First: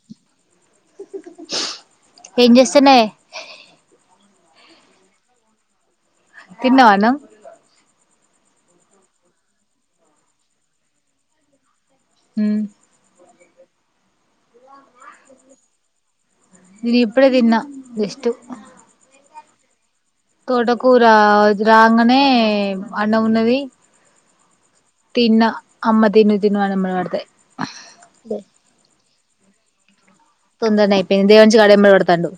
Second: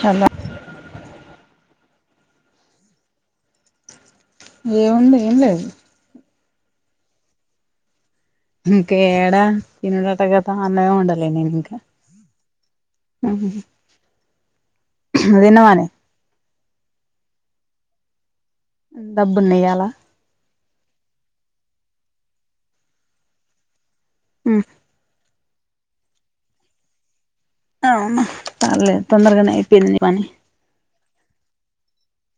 Hollow ఏం చేస్తాన్నా ఏ ఏముంది ఏం లేదు తిన్నావా ను ఇంకా ఏడా తినుడట కదా అన్నమే వండాలా నేను ఇంకా హమ్ ఉహుహూ తిన్నవానే నేను ఇప్పుడే తిన్నా జస్ట్ డబ్బు నేయాలా తోటకు రా రాంగానే అన్నం ఉన్నది ఆమ్ తిన్న అమ్మ తిను తిను అన్నం పెడితే అ తాలే తొందరగానే అయిపోయింది పని తొందరనే అయిపోయింది దేవంచి అడ్డం పడతాండు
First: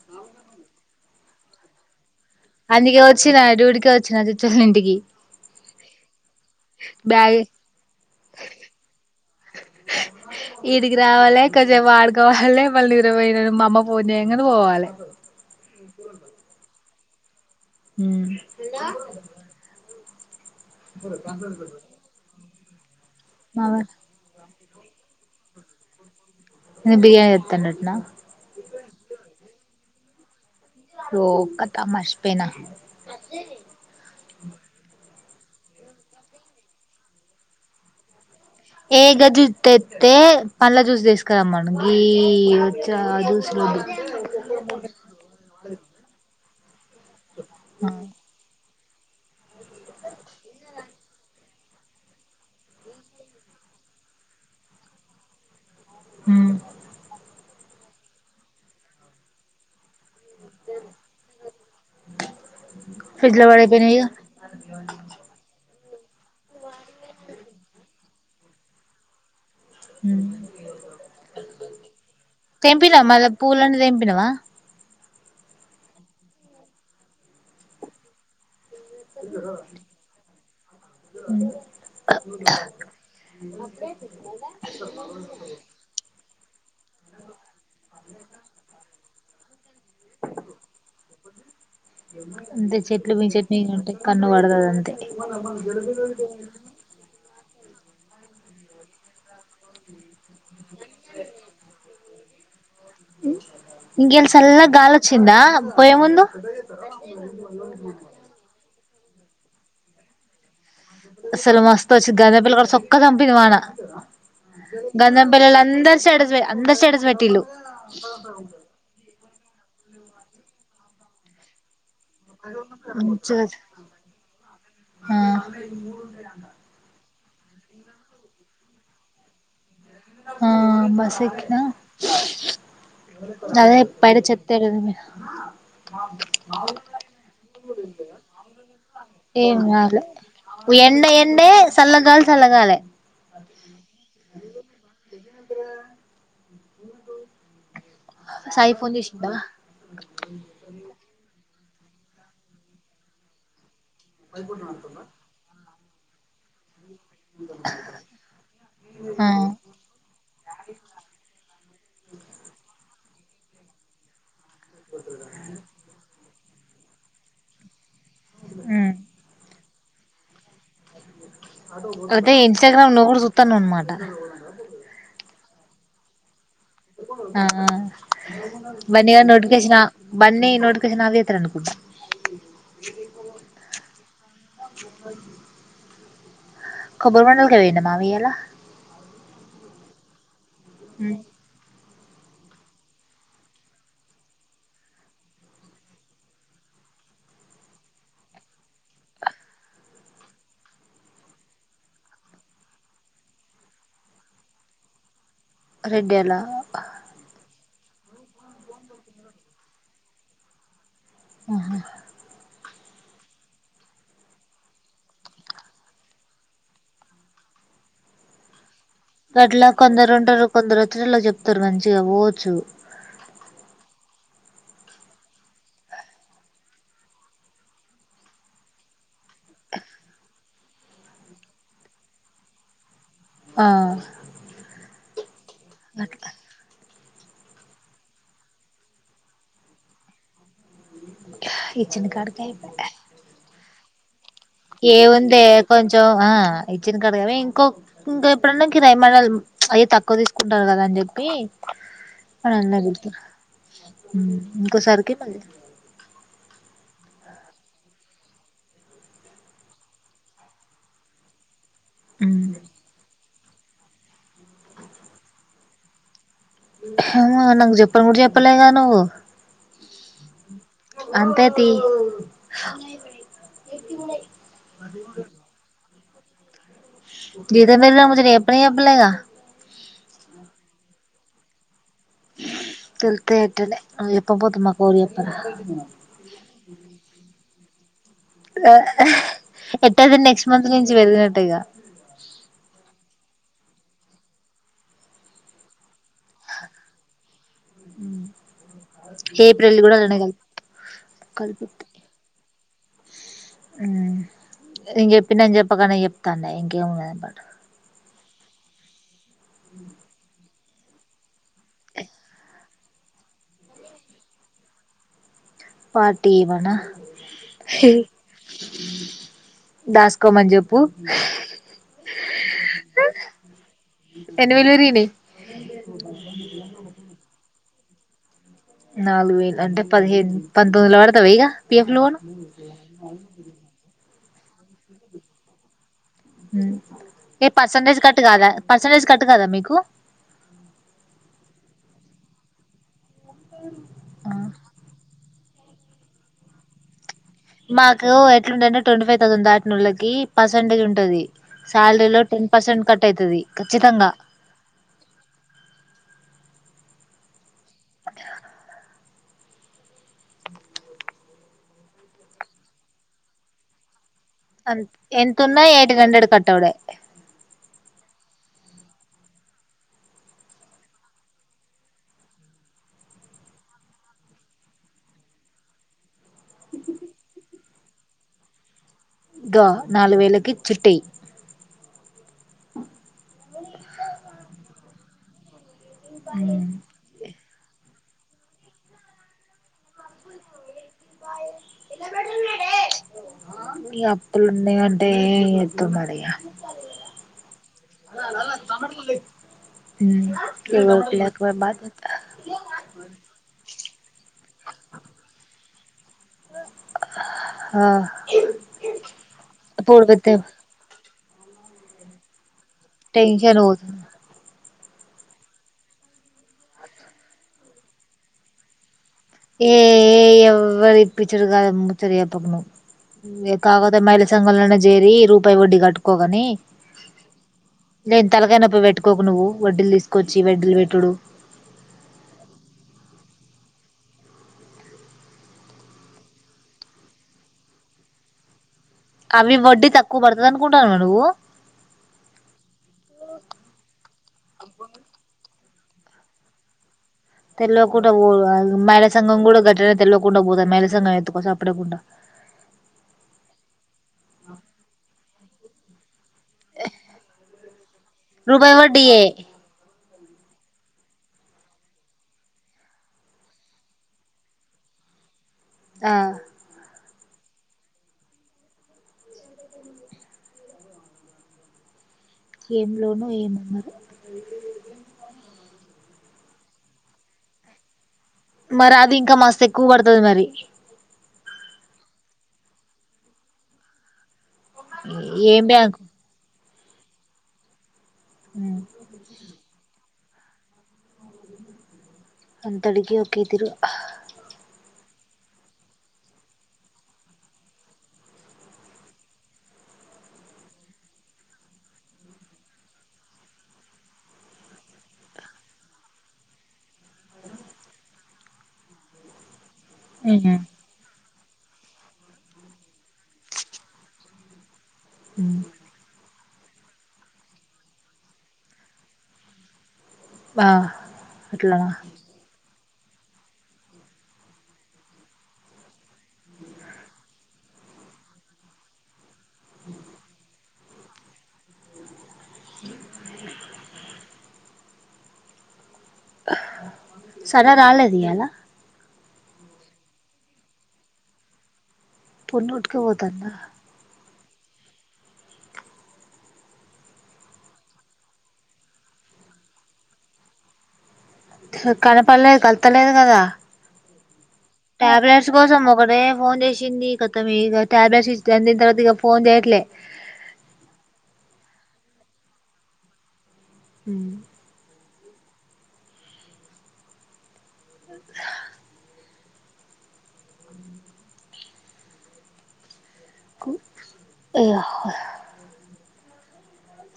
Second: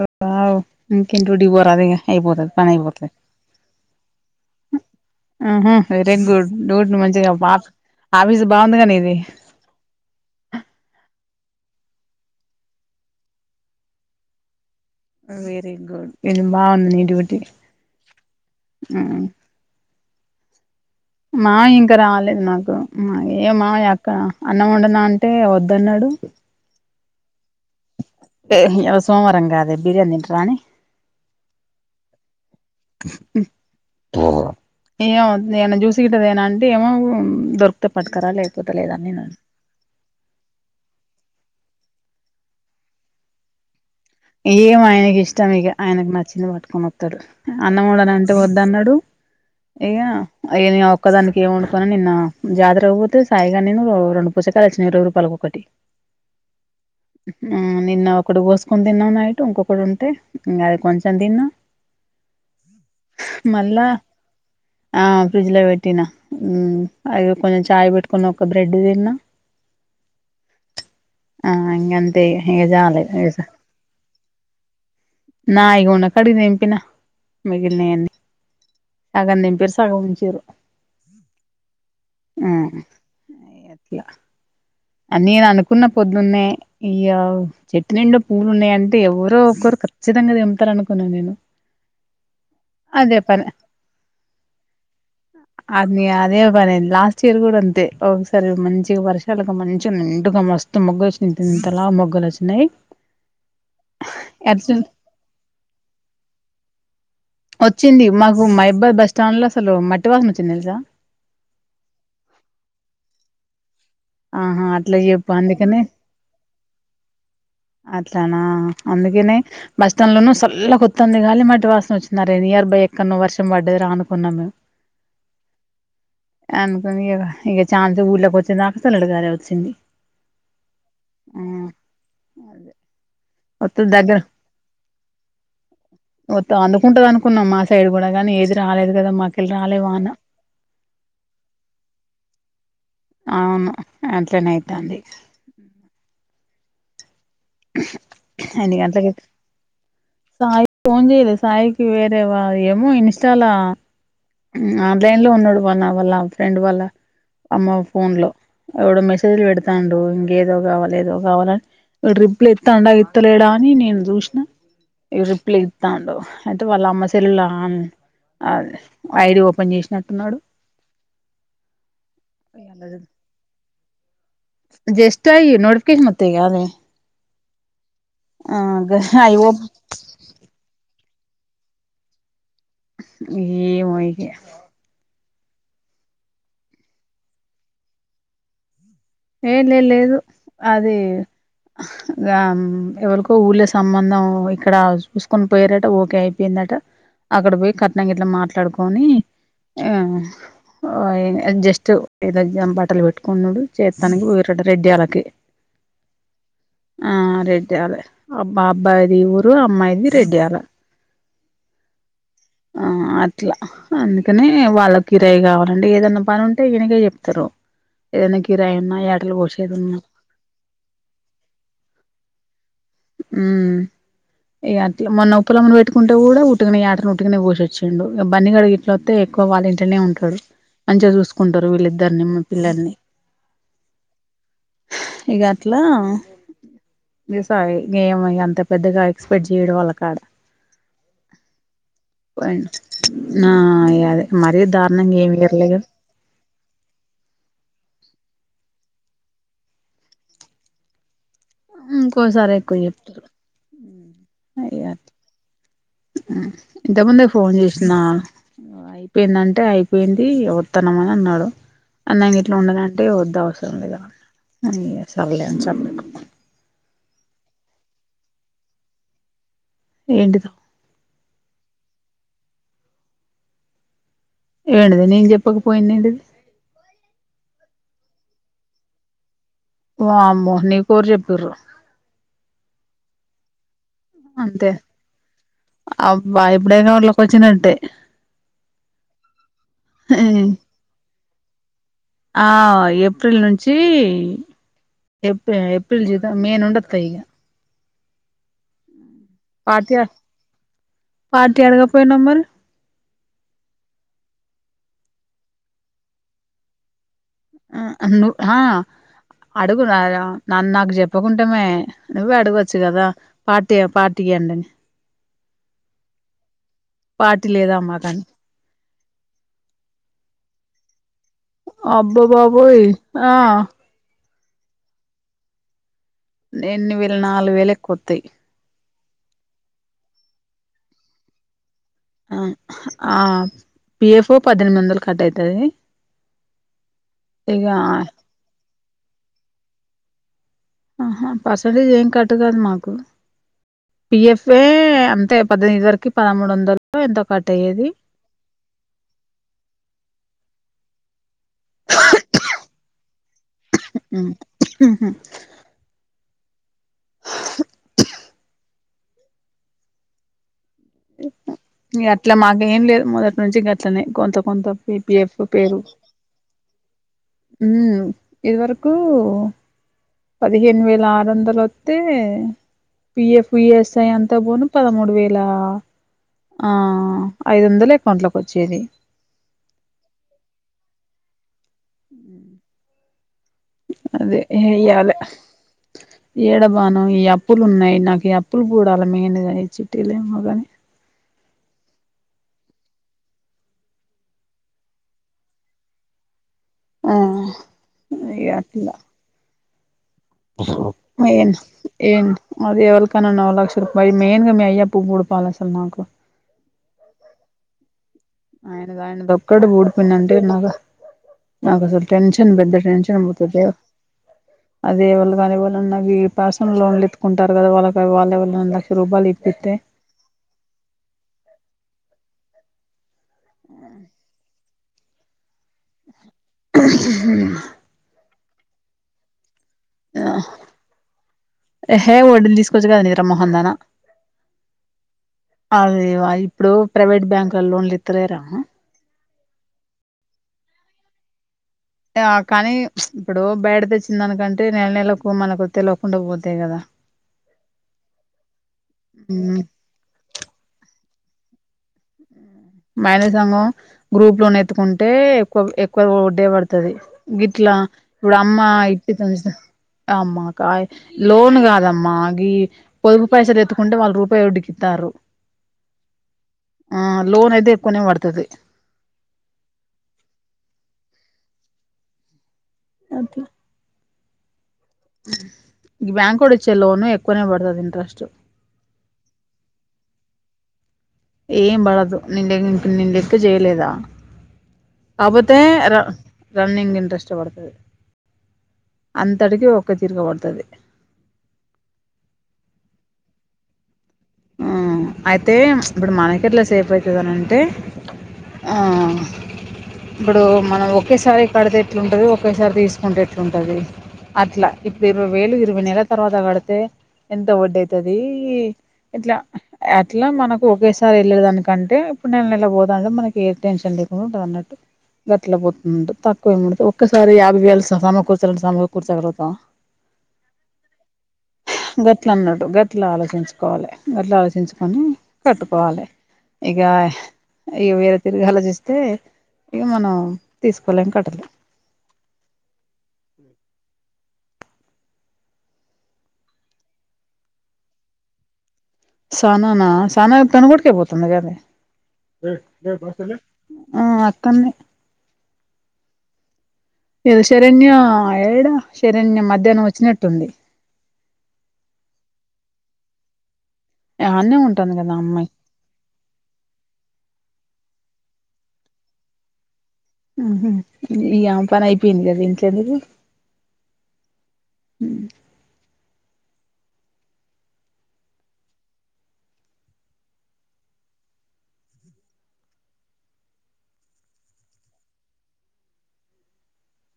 ఓ అవు ఇం తిని డ్యూటికి పోరాదే ఇగ అయిపోతది పని అందుకే అయిపోతది వచ్చిన డ్యూటీకే వచ్చిన చుచ్చోళ్ళ ఇంటికి ఉహుమ్ వెరీ గుడ్ డ్యూడ్ మంచిగా బ్యాగ్ ఆఫీస్ బాగుంది గా నీది కాసేపు ఆడుకోవాలి వాళ్ళ నిరువయిన మా అమ్మ పన్ చేయంగానే పోవాలే వెరీ గుడ్, ఇది బావుంది ని డ్యూటీ హ్మ్ మా, ఇంక రాలేదు నాకు మ, ఏమా మామ యక్కన అన్నం వండనా అంటే వద్దన్నడు ఎందుక్ బిర్యానీ తె ఏ ఇవ సోమవారం గాదే బిర్యానీ తింటారానే రో కత మాషపోయిన ఏమొద్, ఎమన్నా జూసి గిట్ట దేనా అంటే ఏమో దొరికితే పటుకారా లే ఏ గ జ్యూస్ తెత్తే పండ్ల జ్యూస్ తీసుకరమ్మను ఈ వచ్చా జ్యూస్ రడి ఏమొ ఆయనకి ఇష్టం ఇగ, ఆయనకు నచ్చింది పట్ అ మత్తర్ అన్నమొండనా అంటే వద్దు ఓద్దన్నాడు, ఇగ నేన్ ఒక్కదానికి ఏం వండుకోనని నిన్న జాతరక్ పోతే సాయిగా నేను రెండు పుచ్చకాయల్ వచ్చినాయి ఇరవై రూపాల కొక్కటి మ్మ్ ఆ నిన్న ఒకడు వొస్కున్ నిన్న నైట్ ఇంకొకటి ఉంటే ఇగ అది కొంచెం తిన్నా, ఫ్రిడ్జ్ లో మళ్ళా పడైపోయినాయి ఇగ ఆ ఫ్రిడ్జ్ లో పెట్ తిన, మ్ అది కొంచెం చాయ్ పెట్టుకుని కొంచెం బ్రెడ్ తిన్నా మ్, ఆ ఇంగంతే ఇగ ఇగ తెంపిళ్ళా మల్ల పూలన్ని తెం పినవా నా ఇగున్నా కాడికి తెంపినా, మగిలినయన్ని అనీ అనుకున్న పోద్ దున్నై ఇయ్యవ్ చెట్టు నిండ పూలున్నాయంటే ఎవరు ఎవరో ఒక్కరు ఖచ్చితంగ తెంపుతరునుకున్నా నేను అంతే చెట్లు అదే మీద పని చెట్ మంటే కన్ను పడతుదంతే తే ఒక్కోసారి మంచిగా వర్షాలు ఇగ మంచి నిండుగ మస్తు మొగ్గలోచ్చినై ఇంతలావ మొగ్గలోచ్చినై ఉన్నాయ్ ఇంకేంటి సల్లగా గలోచింద పొయ్యే ముందు వచ్చింది మాకు మా అబ్బాయి బస్ ష్టలో అసలు మట్టి వాసన వచ్చింది తెలుసా అసలు మస్తు వచ్చిది గదపెల్లి కాడా సొక్కా చంపింది వాన ఆహా అట్లా చెప్పు గంధంపెళ్ళోలు అందుకనే అందరు స్టేటస్ అందరు స్టేటస్ పెట్టిన్లు అట్లానా అందుకనే బస్ లోన సల్లగోతంది గాలి మట్టి వాసన వచ్చ ఆ నియర్ బై ఎక్కడో మంచిగా వర్షం పడ్డది రా అనుకున్నాం మేము ఆ అనుకుని ఇ ఇక చానాసేపు ఊళ్ళకి వచ్చే దాకా చల్లటి గాలే వచ్చింది ఆ బస్ ఎక్కినా అ అదే పైన చెతేడదు వత్తు అందుకుంటది అనుకున్నాం మా సైడ్ కూడా గానీ ఏది రాలేదు కదా పోయిన మాకెళ్ళి రాలే ఎంకాలే వాన ఎండ ఎండే చల్ల గాలి చల్ల గాలే అవును అట్లనే అయితంది ఇ సాయి ఎన్ని ఫోన్ గంట్టలకి చేసిండా సాయి ఫోన్ చెయ్యలే సాయికి వేరే వా ఏమో ఇన్స్టలా ఆన్లైన్ లో ఉన్నాడు అన్న వాళ్ళ ఫ్రెండ్ వాళ్ళ అమ్మ ఫోన్ లో ఎవడో ఆ మెస్సేజ్లు పెడతాండు ఇంకా ఏదో కావాల ఏదో కావాల రిప్లై ఇత్తాడు అయి వత్తలేడా అని నేను చూసినా ఈ రిప్లై ఇత్తండు అయితే వాళ్ళ అమ్మ సెల్లులా అదే ఐడి ఓపెన్ చేసినట్టున్నాడు అయితే ఇన్స్టాగ్రామ్ నువ్వు కూడా చూస్తానవ్ అన్నమాట జస్ట్ అయి నోటిఫికేషన్ వాత్తయి కాదే ఆ ఆ ఆ బన్నీ గాని అయి ఓ నోటిఫికేషన్ నా బన్నీ నోటిఫికేషన్ ఆఫ్ ఇది అనుకుంటా ఏ ఏమో ఇగ [inaudible] కొబ్బరి బొండలకె పోయిండా మామయ్య ఇయ్యాల ఏ లే లేదు అదే గ ఎవరికో ఊళ్ళ సంబంధం ఇక్కడ చూసుకొని పోయారట ఓకే అయిపోయిందట అక్కడ పోయి కట్నం గిట్లా మాట్లాడుకొని ఆ ఓ జస్ట్ ఏదో బట్టలు పెట్టుకునుడు చెత్తనికి పోయిర్రట్ట రెడ్డిఅలకి రెడ్డి అలా రెడ్డలే పా అబ్బాయిది ఈ ఊరు అమ్మాయిది రెడ్డిఅలా ఆహా ఆ అట్లా అందుకని వాళ్ళ కిరాయి కావాలండి ఏదైనా పని ఉంటే ఈనకే చెప్తారు ఏదైనా కిరాయి ఉన్నా యాటలు గట్లా కోసేది ఉన్నా కొందరు ఉంటరు కొందరు వచ్చినోళ్లకు చెప్తారు మంచిగా పోవచ్చు హ్ ఇగ అట్లా మొన్న ఉప్పలమ్మని పెట్టుకుంటే కూడా ఉట్టుకనే యాటను ఉట్టుకనే కోసి వచ్చిండు బన్ని గాడు ఇట్ల వస్తే ఎక్కువ వాళ్ళ ఇంట్నే ఉంటాడు మంచిగా చూసుకుంటారు వీళ్ళిద్దరిని మా పిల్లల్ని ఆ ఇగ అట్లా గట్ల ఏస్ కాదే ఈమ ఇగ అంత పెద్దగా ఎక్స్పెక్ట్ చేయడం వాళ్ళ కాడ ఇచ్చిన కాడికి అయిపాయే నా ఇగ అదే మరీ దారుణంగా ఏమి ఏముందే ఇయ్యరులే గాని కొంచెం ఆ ఇచ్చిన కాడ కానీ ఇంకో ఇంకా ఎప్పుడన్నా కిరాయి మనం అయి తక్కువ తీసుకుంటారు కదా అని చెప్పి ఇంకోసారి ఎక్కువ చెప్తారు ఇగ ఇంకొసార్కి మ ఇంతకు ముందే ఫోన్ చేసిన అయిపోయిందంటే అయిపోయింది వస్తాన్నం అని అన్నాడు అన్నం గిట్లా వండదంటే వద్దు అవ్ సద అ సరలేను చెప్ప నాకు చెప్పను కూడా చెప్పలేగా నువ్వు ఏంటిదొ అంతే తీ ఏంటిది నేను చెప్పకపోయిన ఏంటిది ఇద మ నా ము రేపుని అప్పలేగా [unintelligible] అమ్మో నీ కోరు చెప్పిరు తెలుస్తాయి అట్టనే అంతే అబ్బా ఇప్పుడే కా వాళ్ళకి వచ్చినట్టే ఎట్టాద నెక్స్ట్ మంత్ ను నుంచి వ ట్టటిగా ఆ ఏప్రిల్ నుంచి ఏ ఏప్రిల్ జత మే నుండి వస్తాయి ఇక ఊ పాటీ పార్టీ కలిపిత్తే అడగా పోయినమ్ మరి నేను చెప్పి నను చెప్పకనే చెప్తాండే ఇంకేముందిట ఆ ఆ‌ను హా అడుగు నార అన్ నాకు చెప్పకుంటేమే నువ్వు అడగొచ్చు కదా పార్టీ ఆ పార్టీ ఇయ్యండని పార్టీవనా పార్టీ లేదా ఎహ్ మాకని దాస్కోమన్ జెప్ పు అబ్బబాబోయ్ ఆ ఎన్నీ వెలు వెరిగినయ్ ఎన్ని వేల్ నాలుగు వేల కొత్తయ్ నాలుగు వేలు అంటే పదిహేను, పంతొమ్మిదిల పడతవీగ. పిఎఫ్ లోన పిఎఫ్ఓ పద్దెనిమిది వందలు కట్ అయితది ఏ ఇక పర్సంటేజ్ కట్టు కాదా పర్సంటేజ్ కట్టు కదా మీకు? ఆహా పర్సంటేజ్ ఏం కట్ కాదు మాకు. పిఎఫ్ఏ అంతె పద్దెనిమిది వరకి పదమూడు వందల్ ఎంతో కట్ అయ్యేది మాకు ఎట్లుంటంటే, ట్వంటీ ఫైవ్ థౌసండ్ దాటినోళ్ళకి పర్సంటేజ్ ఉంటది. సాల్రీలో టెన్ పర్సెంట్ కట్ అయితది. ఖచ్చితంగా హ్ [inaudible] ఇగ అట్లమాకేం లేద్. మొదట్నుంచి గట్లనే. కొంత కొంత అంత్ పిపిఎఫ్ ఎంతున్న పేరు ఎయిటన్ హండ్రెడ్ కట్టవుడే ఇదివరకు పదిహేను వేల ఆరొందల ఒత్తే, P F E S I అంతా బోను పదమూడు వేల ఆ ఐదొందలు అకౌంట్లకు వచ్చేది. గా నాలు వేలకి చిట్టేయ్ అదే ఎయ్యాలె ఏడ బాను ఈ అప్ పులు ఉన్నాయి నాకి ఈ అప్పులు పూడాలి మెయిన్ గా ఇ చిటీలేమో గాని ఇగ అప్పులున్నయంటే ఎత్తొ మరీ ఆ ఇగ అట్ల ఎవరికి మెయిన్ లేకపాయే బాధ్యత ఎంట్ అది ఎవలకానన్న ఓ లక్ష రుపాయ్ మెయిన్ గా మి అయ్యపు పుడుపాల అసలు నాకు హ ఆయన ఆయనది ఒక్కడి ఊడిపోనంటె నాగ నాకసల్ టెన్షన్ పెద్ద టెన్షన్ పోతదే అదే వళ్ళు కాని ఎవళన్న గీ పర్సనల్ లోన్లు ఎత్తుకుంటారు కదా వాళ్ళక వాళ్లే వళ్నన్న ఏ ఎవరి ఇప్పుడిచుగాదు ముచ్చట చెప్ తున్నవు కాపోతే మైల సంగం లోనే ఎత్ జేరీ రూపాయి వడ్డీ కట్టు కో గాని లే తలకాయ నొప్పి పెట్టుకోకు నువ్వు వడ్డీలు ఆ తీసుకొచ్చి వడ్డీలు పెట్టుడు ఏహే ఒడ్డీలు తీసుకొచ్చుడుగాదు నిదర మోహం దానా అదేవా ఇప్పుడు ప్రైవేట్ బ్యాంక్ ల లోన్లు ఇత్తలేరా అవి వడ్డీ తక్కువ పడుతది అనుకుంటానవా నువ్వు ఆ కానీ ఇప్పుడు బయట తెచ్చిందానికంటే నెల నెలకు మనకు తెలువకుండా పోతాయి కదా తెల్వకుంట పోవుడుగాదు మైల సంఘం కూడా మ్మ్ గట్లనే తెల్వకుండ పోతరు మైల సంఘం ఎత్ ఎత్తుపొస అప్పుడే ఫుడ్డా మైల సంఘం గ్రూప్ లోనెత్తుకుంటే కొవ్ ఎక్కువ వోడ్ అడే పడుతది గిట్లా ఇప్పుడు అమ్మ రూపాయి వడ్డీయే ఇప్పిత్తాంది చూసినవ అమ్మా కా లోన్ కాదమ్మా గి పొదుగు పైసలెత్తుకుంటే వాళ్ళు రూపాయి ఒడ్డికిత్తన్నరు ఆ లోన్ అయితే ఎక్కువనే పడుతది ఏం లోను ఏమన్నారు అక ఇ బ్యాంకోడు ఇచ్చే లోను ఎక్కువనే పడుతది ఇంట్రెస్ట్ మరి అది ఇంకా మస్త్ ఎక్కువ పడుతది మరి ఏం పడదు నిన్ నేన్ లెక్ చేయలేదా అబతే ఏం రా బ్యాంకు రన్నింగ్ ఇంట్రెస్ట్ పడుతది అంతటికి ఒక తిరగబడుతది అంత అడిగి ఒకేద్దిరు మ్మ్ అయితే ఇప్పుడు మనకి ఎట్లా సేపు అయితదినంటే ఆ ఇప్పుడు మనం ఒకేసారి కడితే ఎట్లుంటది ఒకేసారి తీసుకుంటే ఎట్లుంటది అట్లా ఇప్పుడు ఇరవై వేలు ఇరవై నెల తర్వాత కడితే ఎంత వడ్డీ అయితది ఏ ఇట్లా అట్లా మనకు ఒకేసారి ల్లే దానికంటే ఇప్పుడు నెల నెల పోదా అంటే మనకి ఏ టెన్షన్ లేకుండా ఉంటదన్నట్టు గట్ల ఉమ్ పోతుంద్ తక్ కో ఒక్కసారి యాబై వేలు సమ కూర్చలంటే సమ కూర్చగలుగుతం ఆ అట్లనా ఇట్లా ఆలోచించుకోవాలి అట్లా ఆలోచించుకొని కట్టుకోవాలి ఇక ఇక వేరే తిరిగి ఆలోచిస్తే ఇక మనం తీసుకోలేం కట్టలేం సానా రాలేదు ఇయ్యాల సానా నా సానా పొన్నూటికి పోతుంది కద పొన్ను ఉతికిపోతుందా ఉమ్ కన్నె ఇలా శరణ్య ఏడా శరణ్య మధ్యాహ్నం వచ్చినట్టుంది కనపడలేదు కళ్తలేదు కదా ఆన్నే ఉంటుంది కదా ఆ అమ్మాయి టాబ్లెట్స్ కోసం ఒకటే ఫోన్ చేసింది కథ మీ టాబ్లెట్స్ [unintelligible] తర్వాత ఇగ ఫోన్ చేయట్లే ఉహూ ఈ ఆమె పని అయిపోయింది కదా ఇంకెందుకు ఉమ్ ఉమ్ హా ఉమ్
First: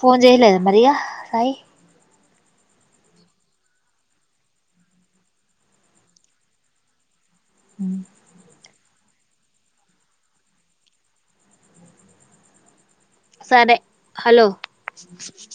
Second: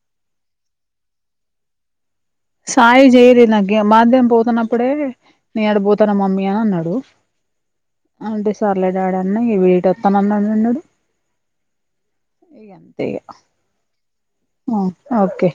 ఫోన్ చేయలేదా మరి ఇగ సాయి సాయి చేయలే నాకు మాధ్యం పోతున్నప్పుడే నే ఆడిపోతాను మమ్మీ అని అన్నాడు ఉమ్ అంటే సర్లే డాడీ అన్న ఈ వెయిట్ వత్తాన్నా అన్నాడు ఇగం సరే హలో ఓకే